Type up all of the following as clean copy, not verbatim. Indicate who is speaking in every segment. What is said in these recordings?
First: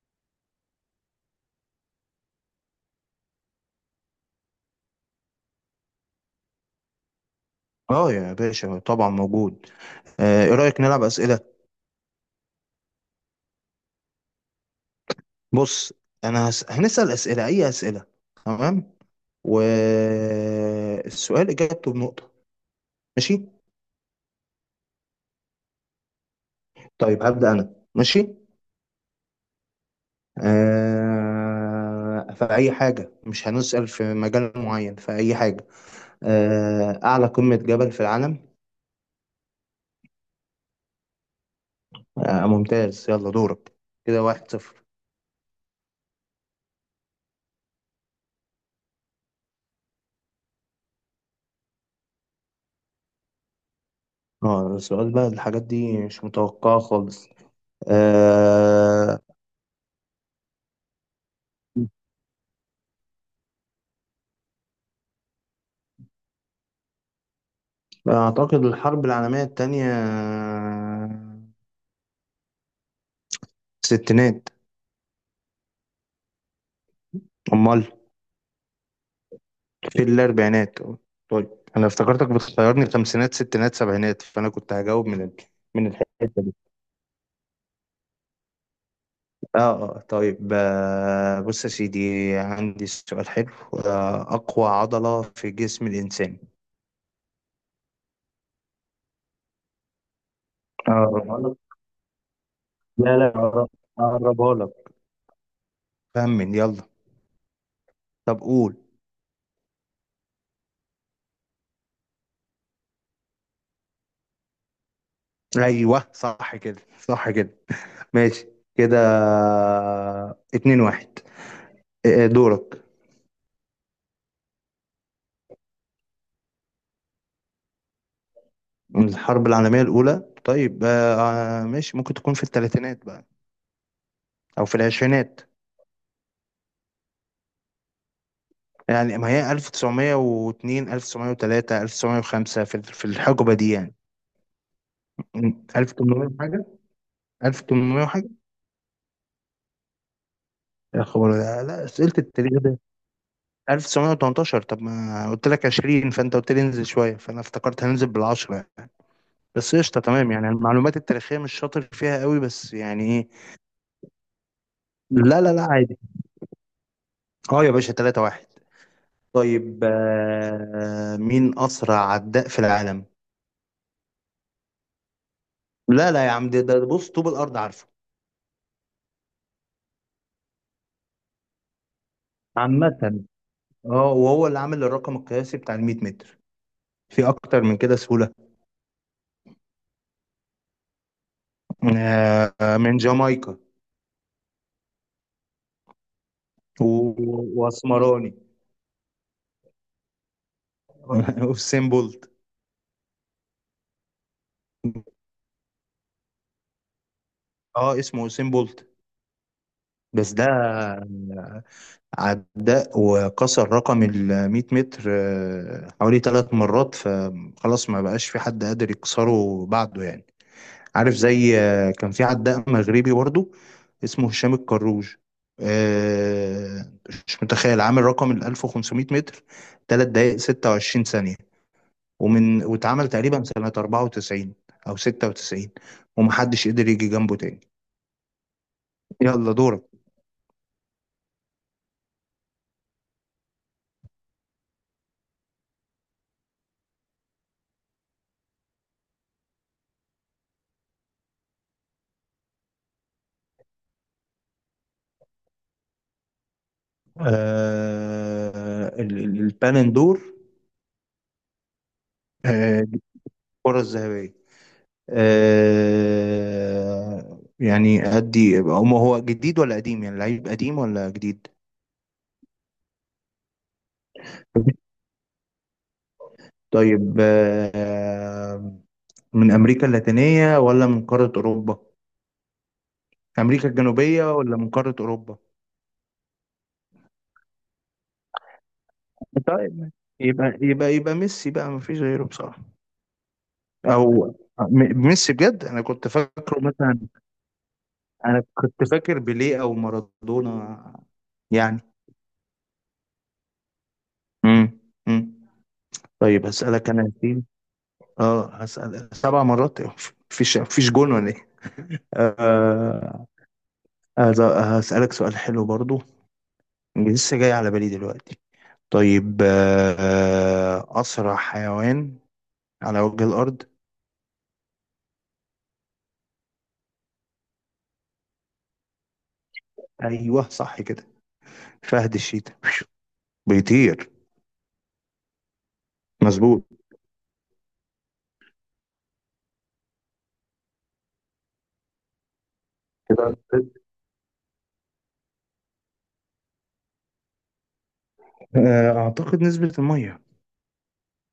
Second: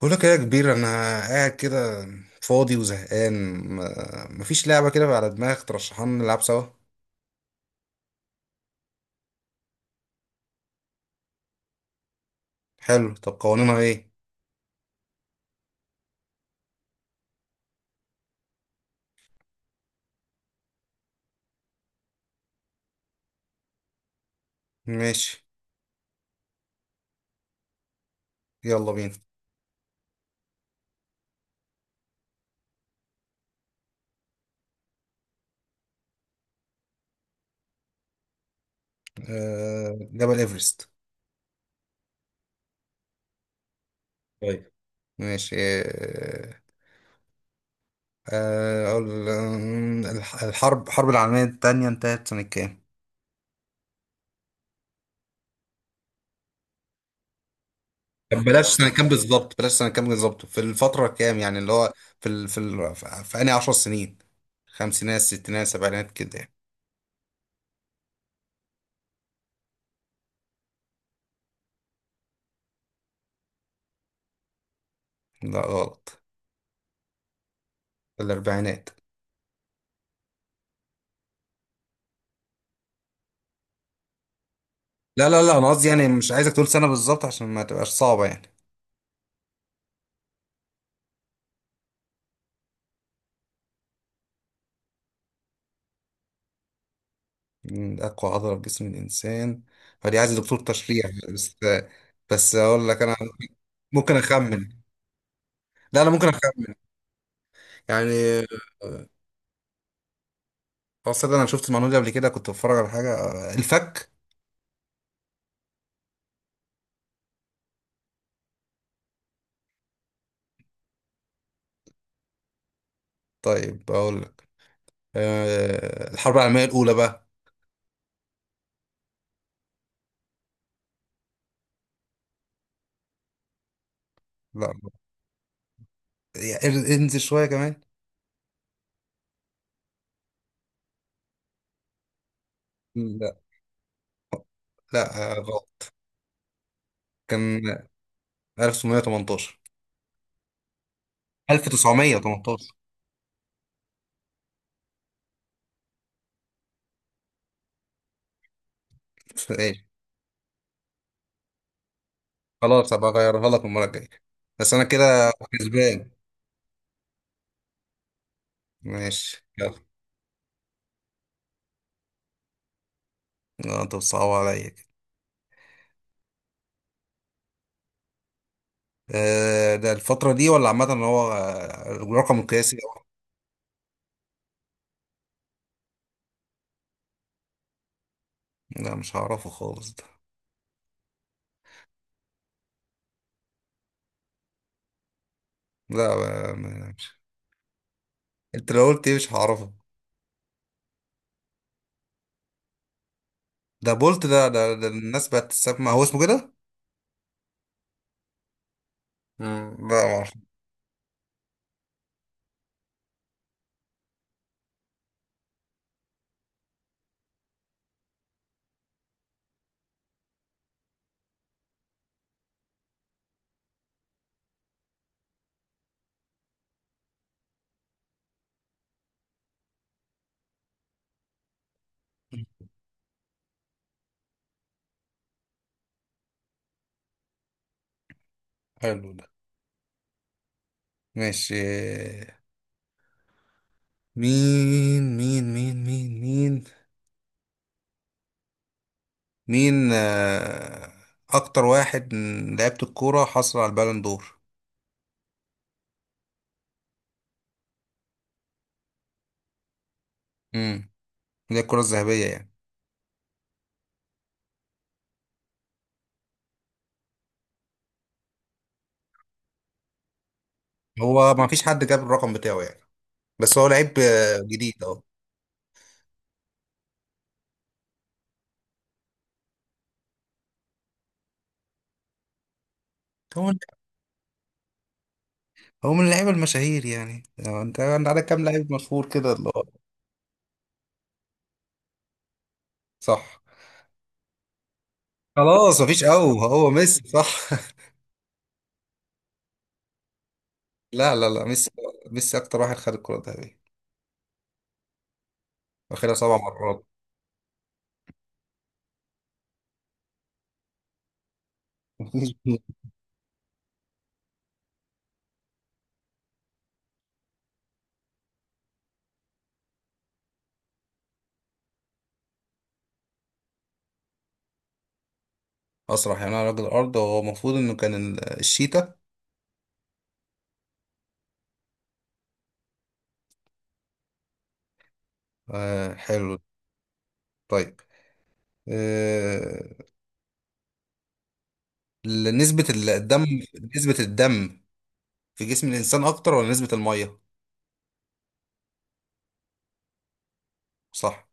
Speaker 1: بقول لك إيه يا كبير؟ انا قاعد كده فاضي وزهقان. مفيش لعبه كده على دماغك ترشحها لنا نلعب سوا؟
Speaker 2: اه يا باشا طبعا موجود. ايه رأيك نلعب أسئلة؟
Speaker 1: حلو، طب قوانينها ايه؟
Speaker 2: بص. انا هنسأل أسئلة، اي أسئلة. تمام، والسؤال إجابته بنقطة. ماشي.
Speaker 1: ماشي،
Speaker 2: طيب هبدأ انا، ماشي.
Speaker 1: يلا بينا.
Speaker 2: في اي حاجة، مش هنسأل في مجال معين، في اي حاجة. اعلى قمة جبل في العالم.
Speaker 1: آه، جبل ايفرست.
Speaker 2: ممتاز، يلا دورك. كده واحد
Speaker 1: طيب،
Speaker 2: صفر.
Speaker 1: ماشي. الحرب العالميه الثانيه انتهت سنه كام؟
Speaker 2: اه، السؤال بقى الحاجات دي مش متوقعة خالص.
Speaker 1: طب بلاش بلاش سنه كام، سنة
Speaker 2: آه...
Speaker 1: بالظبط، بلاش سنه كام بالظبط، في الفتره كام يعني، اللي هو في ال... في ال... في في انهي 10 سنين؟ خمسينات ستينات سبعينات كده يعني.
Speaker 2: أعتقد الحرب العالمية التانية، ستينات.
Speaker 1: لا، غلط.
Speaker 2: أمال؟
Speaker 1: في الاربعينات.
Speaker 2: في الأربعينات. طيب، أنا افتكرتك بتخيرني خمسينات ستينات سبعينات، فأنا كنت هجاوب من
Speaker 1: لا لا لا، انا
Speaker 2: من
Speaker 1: قصدي يعني
Speaker 2: الحتة
Speaker 1: مش عايزك
Speaker 2: دي.
Speaker 1: تقول سنة بالظبط عشان ما تبقاش صعبة يعني.
Speaker 2: طيب، بص يا سيدي، عندي سؤال حلو. أقوى عضلة في جسم الإنسان.
Speaker 1: من اقوى عضلة في جسم الانسان؟ فدي عايز دكتور تشريح.
Speaker 2: أقربها
Speaker 1: بس
Speaker 2: لك.
Speaker 1: بس اقول لك انا
Speaker 2: لا لا،
Speaker 1: ممكن
Speaker 2: أقربها
Speaker 1: اخمن.
Speaker 2: لك.
Speaker 1: لا، انا ممكن
Speaker 2: خمن
Speaker 1: اخمن
Speaker 2: يلا. طب
Speaker 1: يعني.
Speaker 2: قول.
Speaker 1: اصلا انا شفت المعلومة دي قبل كده، كنت بتفرج على حاجة، الفك.
Speaker 2: أيوه، صح كده صح كده. ماشي. كده اتنين واحد. إيه إيه، دورك.
Speaker 1: طيب، اقول لك. الحرب العالمية الاولى بقى.
Speaker 2: من الحرب العالمية الأولى، طيب. ماشي، ممكن تكون في الثلاثينات بقى، أو
Speaker 1: لا
Speaker 2: في العشرينات.
Speaker 1: يعني انزل شوية كمان.
Speaker 2: يعني ما هي 1902 1903 1905، في
Speaker 1: لا
Speaker 2: الحقبة دي يعني.
Speaker 1: لا، غلط.
Speaker 2: 1800 حاجة،
Speaker 1: كان
Speaker 2: 1800 حاجة.
Speaker 1: 1918.
Speaker 2: يا خبر، لا لا، أسئلة التاريخ
Speaker 1: 1918.
Speaker 2: ده. 1918؟ طب ما قلت لك 20، فأنت قلت لي انزل شوية، فأنا افتكرت هننزل بالعشرة يعني. بس قشطة، تمام، يعني المعلومات التاريخية مش شاطر فيها قوي، بس
Speaker 1: خلاص،
Speaker 2: يعني
Speaker 1: هبقى
Speaker 2: إيه.
Speaker 1: اغيرها لك المرة الجاية، بس انا كده
Speaker 2: لا لا لا، عادي.
Speaker 1: كسبان.
Speaker 2: أه يا باشا، 3-1.
Speaker 1: ماشي،
Speaker 2: طيب،
Speaker 1: يلا.
Speaker 2: مين أسرع عداء في العالم؟
Speaker 1: لا، انت بتصعب عليا كده.
Speaker 2: لا لا يا عم، ده بص، طوب الأرض عارفه.
Speaker 1: ده الفترة دي ولا عامة، ان هو رقم قياسي؟
Speaker 2: عامة. اه، وهو اللي عامل الرقم القياسي بتاع ال 100 متر. في أكتر من كده سهولة؟
Speaker 1: لا، مش هعرفه خالص ده.
Speaker 2: من جامايكا،
Speaker 1: لا، مش،
Speaker 2: وأسمراني.
Speaker 1: انت لو قلت ايه مش هعرفه.
Speaker 2: وسين بولت.
Speaker 1: ده بولت، ده الناس بقت تسمع، هو اسمه كده؟
Speaker 2: اه، اسمه وسين بولت.
Speaker 1: مم، لا ما اعرف.
Speaker 2: بس ده عداء، وكسر رقم ال 100 متر حوالي ثلاث مرات، فخلاص ما بقاش في حد قادر يكسره بعده يعني. عارف، زي كان في عداء مغربي برضه، اسمه هشام الكروج. آه، مش متخيل عامل رقم ال 1500 متر 3 دقائق 26 ثانية، ومن واتعمل تقريبا سنة 94 أو 96، ومحدش قدر يجي جنبه تاني.
Speaker 1: حلو ده.
Speaker 2: يلا دورك.
Speaker 1: ماشي، مين مين مين مين مين مين اكتر واحد من لعيبة الكورة حصل على البالون دور؟
Speaker 2: البالون دور.
Speaker 1: مم. زي الكرة الذهبية يعني.
Speaker 2: دي الكرة الذهبية. يعني أدي، هو جديد ولا قديم؟ يعني لعيب قديم ولا
Speaker 1: هو ما
Speaker 2: جديد؟
Speaker 1: فيش حد جاب الرقم بتاعه يعني، بس هو لعيب جديد اهو.
Speaker 2: طيب، من أمريكا اللاتينية ولا من قارة أوروبا؟
Speaker 1: هو من
Speaker 2: أمريكا الجنوبية ولا من قارة أوروبا؟
Speaker 1: هو من اللعيبة المشاهير يعني. انت عندك كام لعيب مشهور كده اللي هو.
Speaker 2: طيب يبقى ميسي بقى، ما فيش غيره بصراحة.
Speaker 1: صح.
Speaker 2: أو ميسي بجد؟
Speaker 1: خلاص،
Speaker 2: أنا
Speaker 1: ما فيش،
Speaker 2: كنت
Speaker 1: او
Speaker 2: فاكره
Speaker 1: هو
Speaker 2: مثلا،
Speaker 1: ميسي؟ صح.
Speaker 2: أنا كنت فاكر بيليه أو مارادونا
Speaker 1: لا لا لا، ميسي.
Speaker 2: يعني.
Speaker 1: ميسي اكتر واحد خد الكرة الذهبية،
Speaker 2: امم امم
Speaker 1: واخدها سبع
Speaker 2: طيب،
Speaker 1: مرات
Speaker 2: هسألك أنا دي. أه، هسأل سبع مرات إيه؟ مفيش جون ولا إيه؟ آه، هسألك سؤال حلو برضو، لسه جاي على بالي دلوقتي. طيب، أسرع حيوان على وجه الأرض.
Speaker 1: اسرح، يعني انا راجل ارض، هو المفروض انه كان الشيتا.
Speaker 2: أيوه صح كده، فهد الشيتا بيطير.
Speaker 1: آه، حلو.
Speaker 2: مظبوط.
Speaker 1: طيب، آه نسبة الدم،
Speaker 2: كده
Speaker 1: نسبة الدم في جسم الانسان اكتر ولا نسبة المية؟
Speaker 2: أعتقد نسبة المية.
Speaker 1: صح.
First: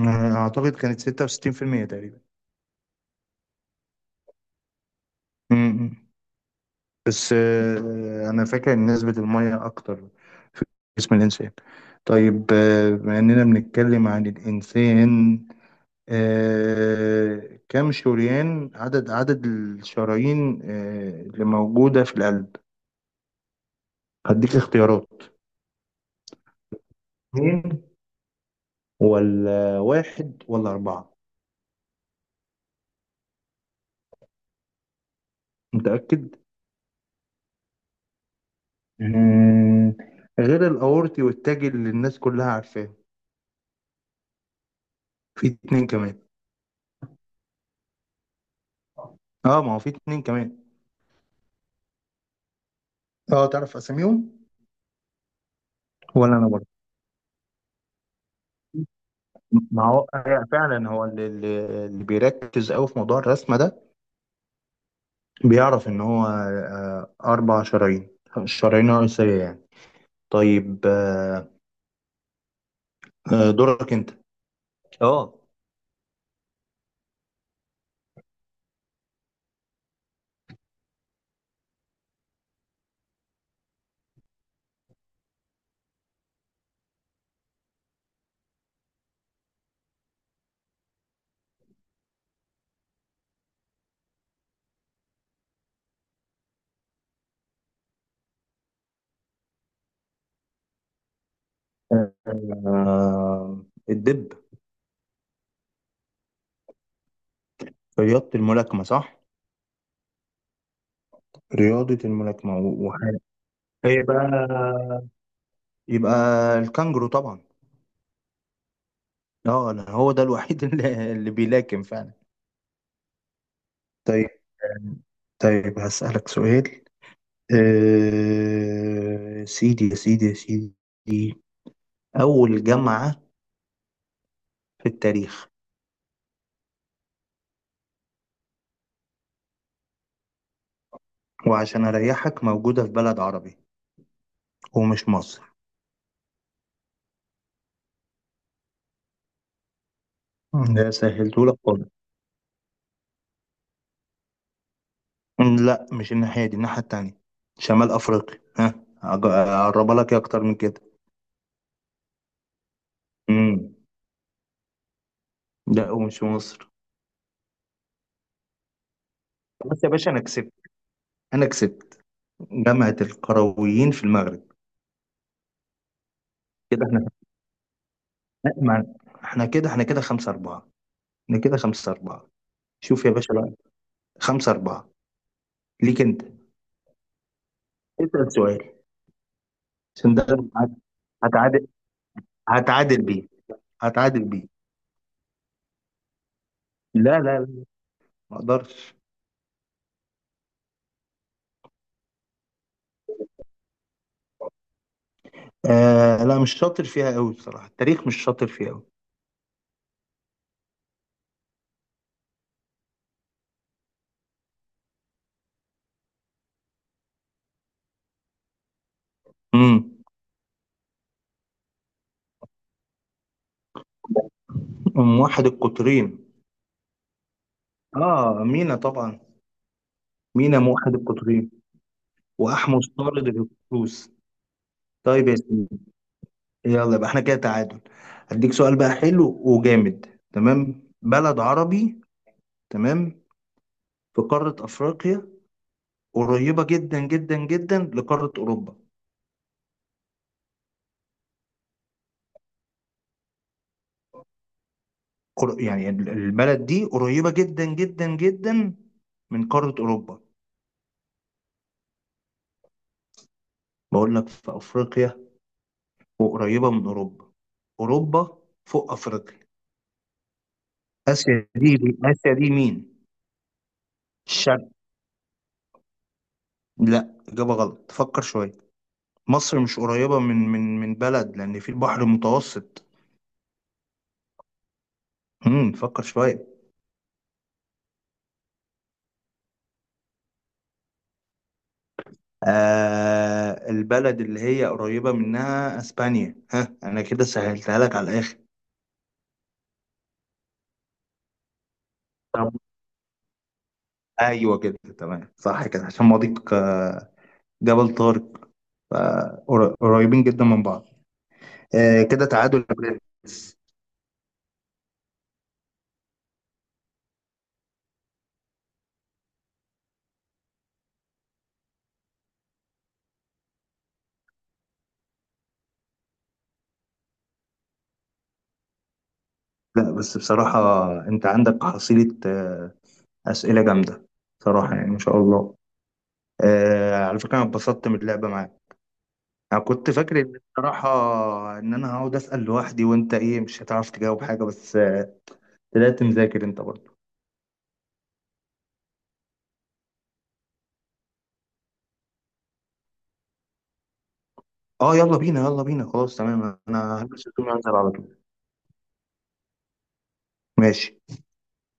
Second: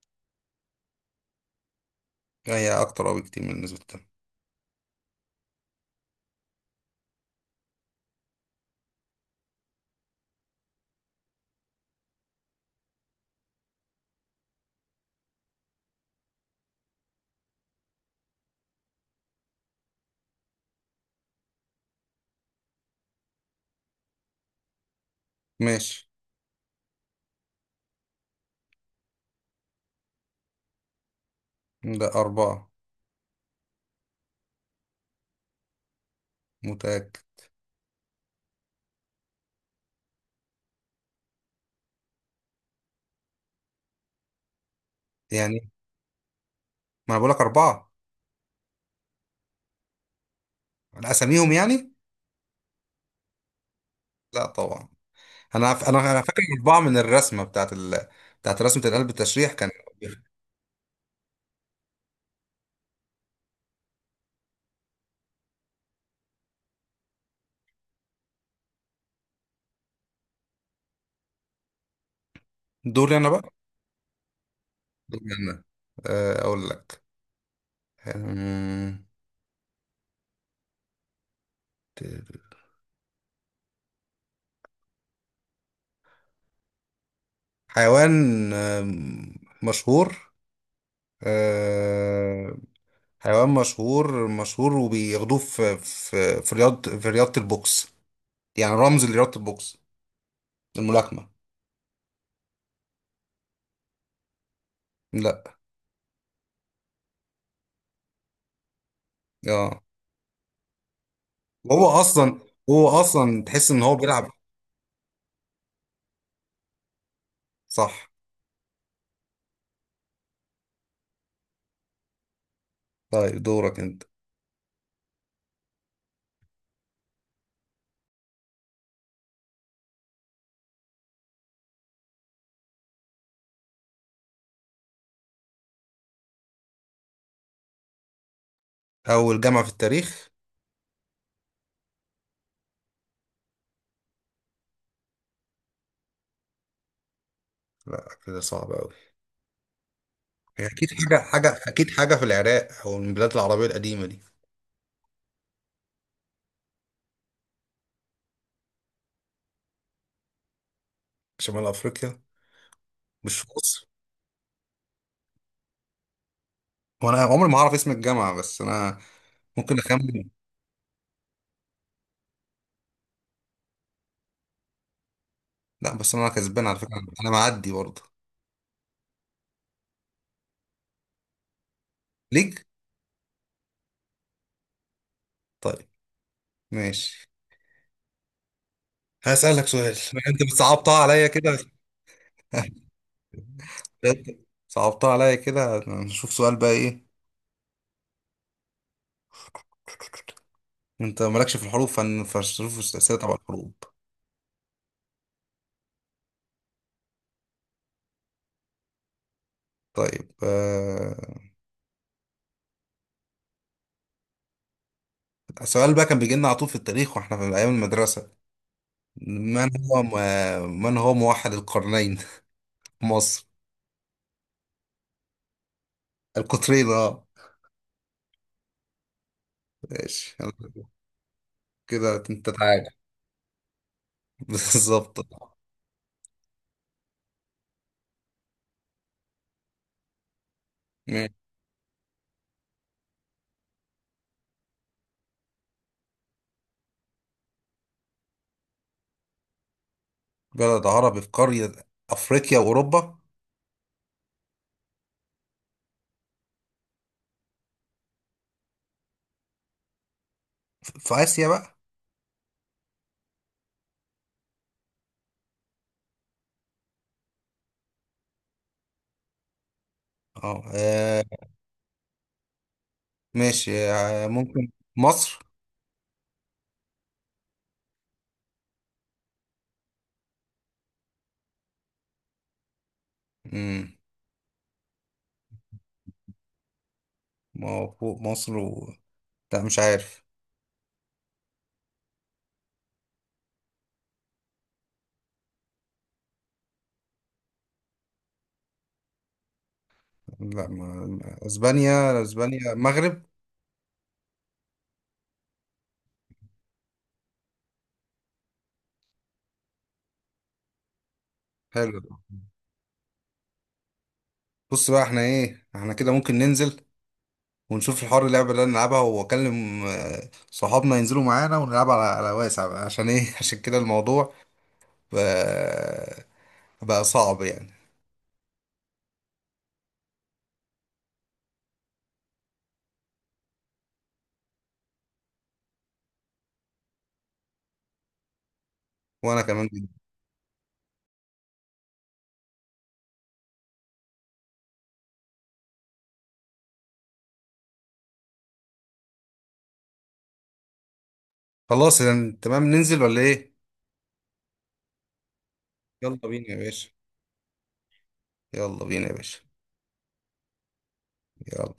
Speaker 2: أعتقد كانت 66% تقريبا.
Speaker 1: هي أكتر أوي كتير من النسبة التانية.
Speaker 2: م-م. بس أنا فاكر إن نسبة المية أكتر في جسم الإنسان. طيب، بما إننا بنتكلم عن الإنسان، كم شريان، عدد الشرايين اللي موجودة في القلب؟ هديك اختيارات.
Speaker 1: ماشي.
Speaker 2: اتنين ولا واحد ولا أربعة؟
Speaker 1: ده أربعة.
Speaker 2: متأكد؟
Speaker 1: متأكد.
Speaker 2: مم، غير الأورطي والتاجي اللي الناس كلها عارفاه، في
Speaker 1: يعني،
Speaker 2: اتنين كمان.
Speaker 1: ما أنا بقولك أربعة،
Speaker 2: اه، ما هو في اتنين كمان.
Speaker 1: على أساميهم يعني
Speaker 2: اه، تعرف أساميهم؟
Speaker 1: لا طبعا. أنا ف... أنا أنا
Speaker 2: ولا
Speaker 1: فاكر
Speaker 2: أنا برضه.
Speaker 1: أربعة من الرسمة بتاعت رسمة القلب، التشريح كان.
Speaker 2: ما هو هي فعلا، هو اللي بيركز أوي في موضوع الرسمة ده بيعرف إن هو أربع شرايين، الشرايين الرئيسية يعني. طيب.
Speaker 1: دوري أنا بقى.
Speaker 2: دورك أنت.
Speaker 1: دوري
Speaker 2: اه.
Speaker 1: أنا، أقول لك. أمم، حيوان، مشهور. آه، حيوان مشهور مشهور، وبياخدوه في رياضة البوكس يعني، رمز لرياضة البوكس، الملاكمة.
Speaker 2: آه، الدب؟
Speaker 1: لا،
Speaker 2: رياضة الملاكمة، صح؟
Speaker 1: اه. هو
Speaker 2: رياضة
Speaker 1: اصلا
Speaker 2: الملاكمة
Speaker 1: هو
Speaker 2: وحاجة.
Speaker 1: اصلا تحس ان هو
Speaker 2: هي بقى
Speaker 1: بيلعب.
Speaker 2: يبقى الكانجرو طبعا.
Speaker 1: صح.
Speaker 2: اه، انا هو ده الوحيد اللي بيلاكم فعلا.
Speaker 1: طيب، دورك انت.
Speaker 2: طيب. طيب هسألك سؤال. سيدي يا سيدي يا سيدي، أول جامعة في التاريخ.
Speaker 1: اول جامعة في التاريخ.
Speaker 2: وعشان أريحك، موجودة في بلد عربي، ومش مصر.
Speaker 1: لا، كده صعب قوي. هي
Speaker 2: ده
Speaker 1: اكيد
Speaker 2: سهلتهولك خالص.
Speaker 1: حاجة في العراق او من البلاد العربية القديمة دي.
Speaker 2: لا، مش الناحية دي، الناحية التانية، شمال أفريقيا ها. أقربها لك إيه أكتر من
Speaker 1: شمال افريقيا. مش في
Speaker 2: كده؟
Speaker 1: مصر.
Speaker 2: لا، ومش في مصر.
Speaker 1: وانا عمري ما هعرف اسم الجامعة، بس انا ممكن
Speaker 2: بس يا باشا، انا
Speaker 1: اخمن.
Speaker 2: كسبت، انا كسبت. جامعة القرويين في المغرب.
Speaker 1: لا، بس انا كسبان على
Speaker 2: كده
Speaker 1: فكرة.
Speaker 2: احنا
Speaker 1: انا معدي برضه.
Speaker 2: مع- احنا كده خمسة أربعة. احنا كده خمسة أربعة.
Speaker 1: ليك.
Speaker 2: شوف يا باشا بقى، خمسة أربعة.
Speaker 1: طيب،
Speaker 2: ليك أنت،
Speaker 1: ماشي.
Speaker 2: اسأل سؤال،
Speaker 1: هسألك سؤال.
Speaker 2: عشان
Speaker 1: ما
Speaker 2: ده
Speaker 1: انت
Speaker 2: هت-
Speaker 1: بتصعبتها عليا كده،
Speaker 2: هتعادل، هتعادل بيه، هتعادل بيه.
Speaker 1: صعبتها عليا كده، نشوف سؤال بقى ايه.
Speaker 2: لا لا لا، ما أقدرش.
Speaker 1: انت مالكش في الحروب، فالظروف والسياسة تبع الحروب.
Speaker 2: لا، مش شاطر فيها قوي بصراحة، التاريخ مش شاطر فيها قوي.
Speaker 1: طيب، السؤال بقى كان بيجي لنا على طول في التاريخ واحنا في ايام المدرسة.
Speaker 2: امم
Speaker 1: من هو موحد القرنين؟ في مصر.
Speaker 2: أم واحد القطرين.
Speaker 1: القطرين، اه.
Speaker 2: اه، مينا طبعا.
Speaker 1: ماشي،
Speaker 2: مينا موحد القطرين،
Speaker 1: كده انت
Speaker 2: وأحمس
Speaker 1: تعالى.
Speaker 2: طارد الهكسوس.
Speaker 1: بالظبط.
Speaker 2: طيب يا سيدي، يلا يبقى احنا كده تعادل. هديك سؤال بقى حلو وجامد. تمام،
Speaker 1: ماشي.
Speaker 2: بلد عربي. تمام، في قارة أفريقيا، قريبة جدا جدا جدا لقارة أوروبا.
Speaker 1: بلد عربي في قارة افريقيا واوروبا؟
Speaker 2: يعني البلد دي قريبة جدا جدا جدا من قارة أوروبا.
Speaker 1: في اسيا بقى.
Speaker 2: بقول لك في أفريقيا، وقريبة من أوروبا. أوروبا فوق أفريقيا.
Speaker 1: اه،
Speaker 2: آسيا دي آسيا دي مين؟
Speaker 1: ماشي، ممكن
Speaker 2: الشرق.
Speaker 1: مصر.
Speaker 2: لا، إجابة غلط، فكر شوية. مصر مش قريبة من بلد، لأن في البحر المتوسط.
Speaker 1: امم
Speaker 2: فكر شوية.
Speaker 1: ما هو فوق مصر و... لا، مش عارف.
Speaker 2: البلد اللي هي قريبة منها اسبانيا ها، انا كده سهلتها لك على الاخر.
Speaker 1: لا، اسبانيا.
Speaker 2: طب،
Speaker 1: اسبانيا، مغرب.
Speaker 2: ايوه كده، تمام، صح كده، عشان مضيق جبل طارق، قريبين جدا من بعض.
Speaker 1: حلو.
Speaker 2: كده تعادل يا برنس.
Speaker 1: بص بقى، احنا ايه، احنا كده ممكن ننزل ونشوف الحوار، اللعبة اللي أنا نلعبها، واكلم صحابنا ينزلوا معانا، ونلعب على واسع بقى، عشان ايه. عشان كده الموضوع بقى, بقى صعب يعني.
Speaker 2: لا بس بصراحة، انت عندك حصيلة اسئلة جامدة، صراحة، يعني ما شاء الله. على فكرة، انا اتبسطت من اللعبة معاك.
Speaker 1: وانا
Speaker 2: انا
Speaker 1: كمان جدا.
Speaker 2: كنت فاكر ان بصراحه ان انا هقعد اسال لوحدي، وانت ايه مش هتعرف تجاوب حاجه، بس طلعت مذاكر انت برضه.
Speaker 1: خلاص يعني، تمام، ننزل ولا ايه؟
Speaker 2: اه يلا بينا، يلا بينا،
Speaker 1: يلا
Speaker 2: خلاص
Speaker 1: بينا يا
Speaker 2: تمام،
Speaker 1: باشا.
Speaker 2: انا هلبس هدومي وانزل على طول.
Speaker 1: يلا بينا يا باشا.
Speaker 2: ماشي.
Speaker 1: يلا.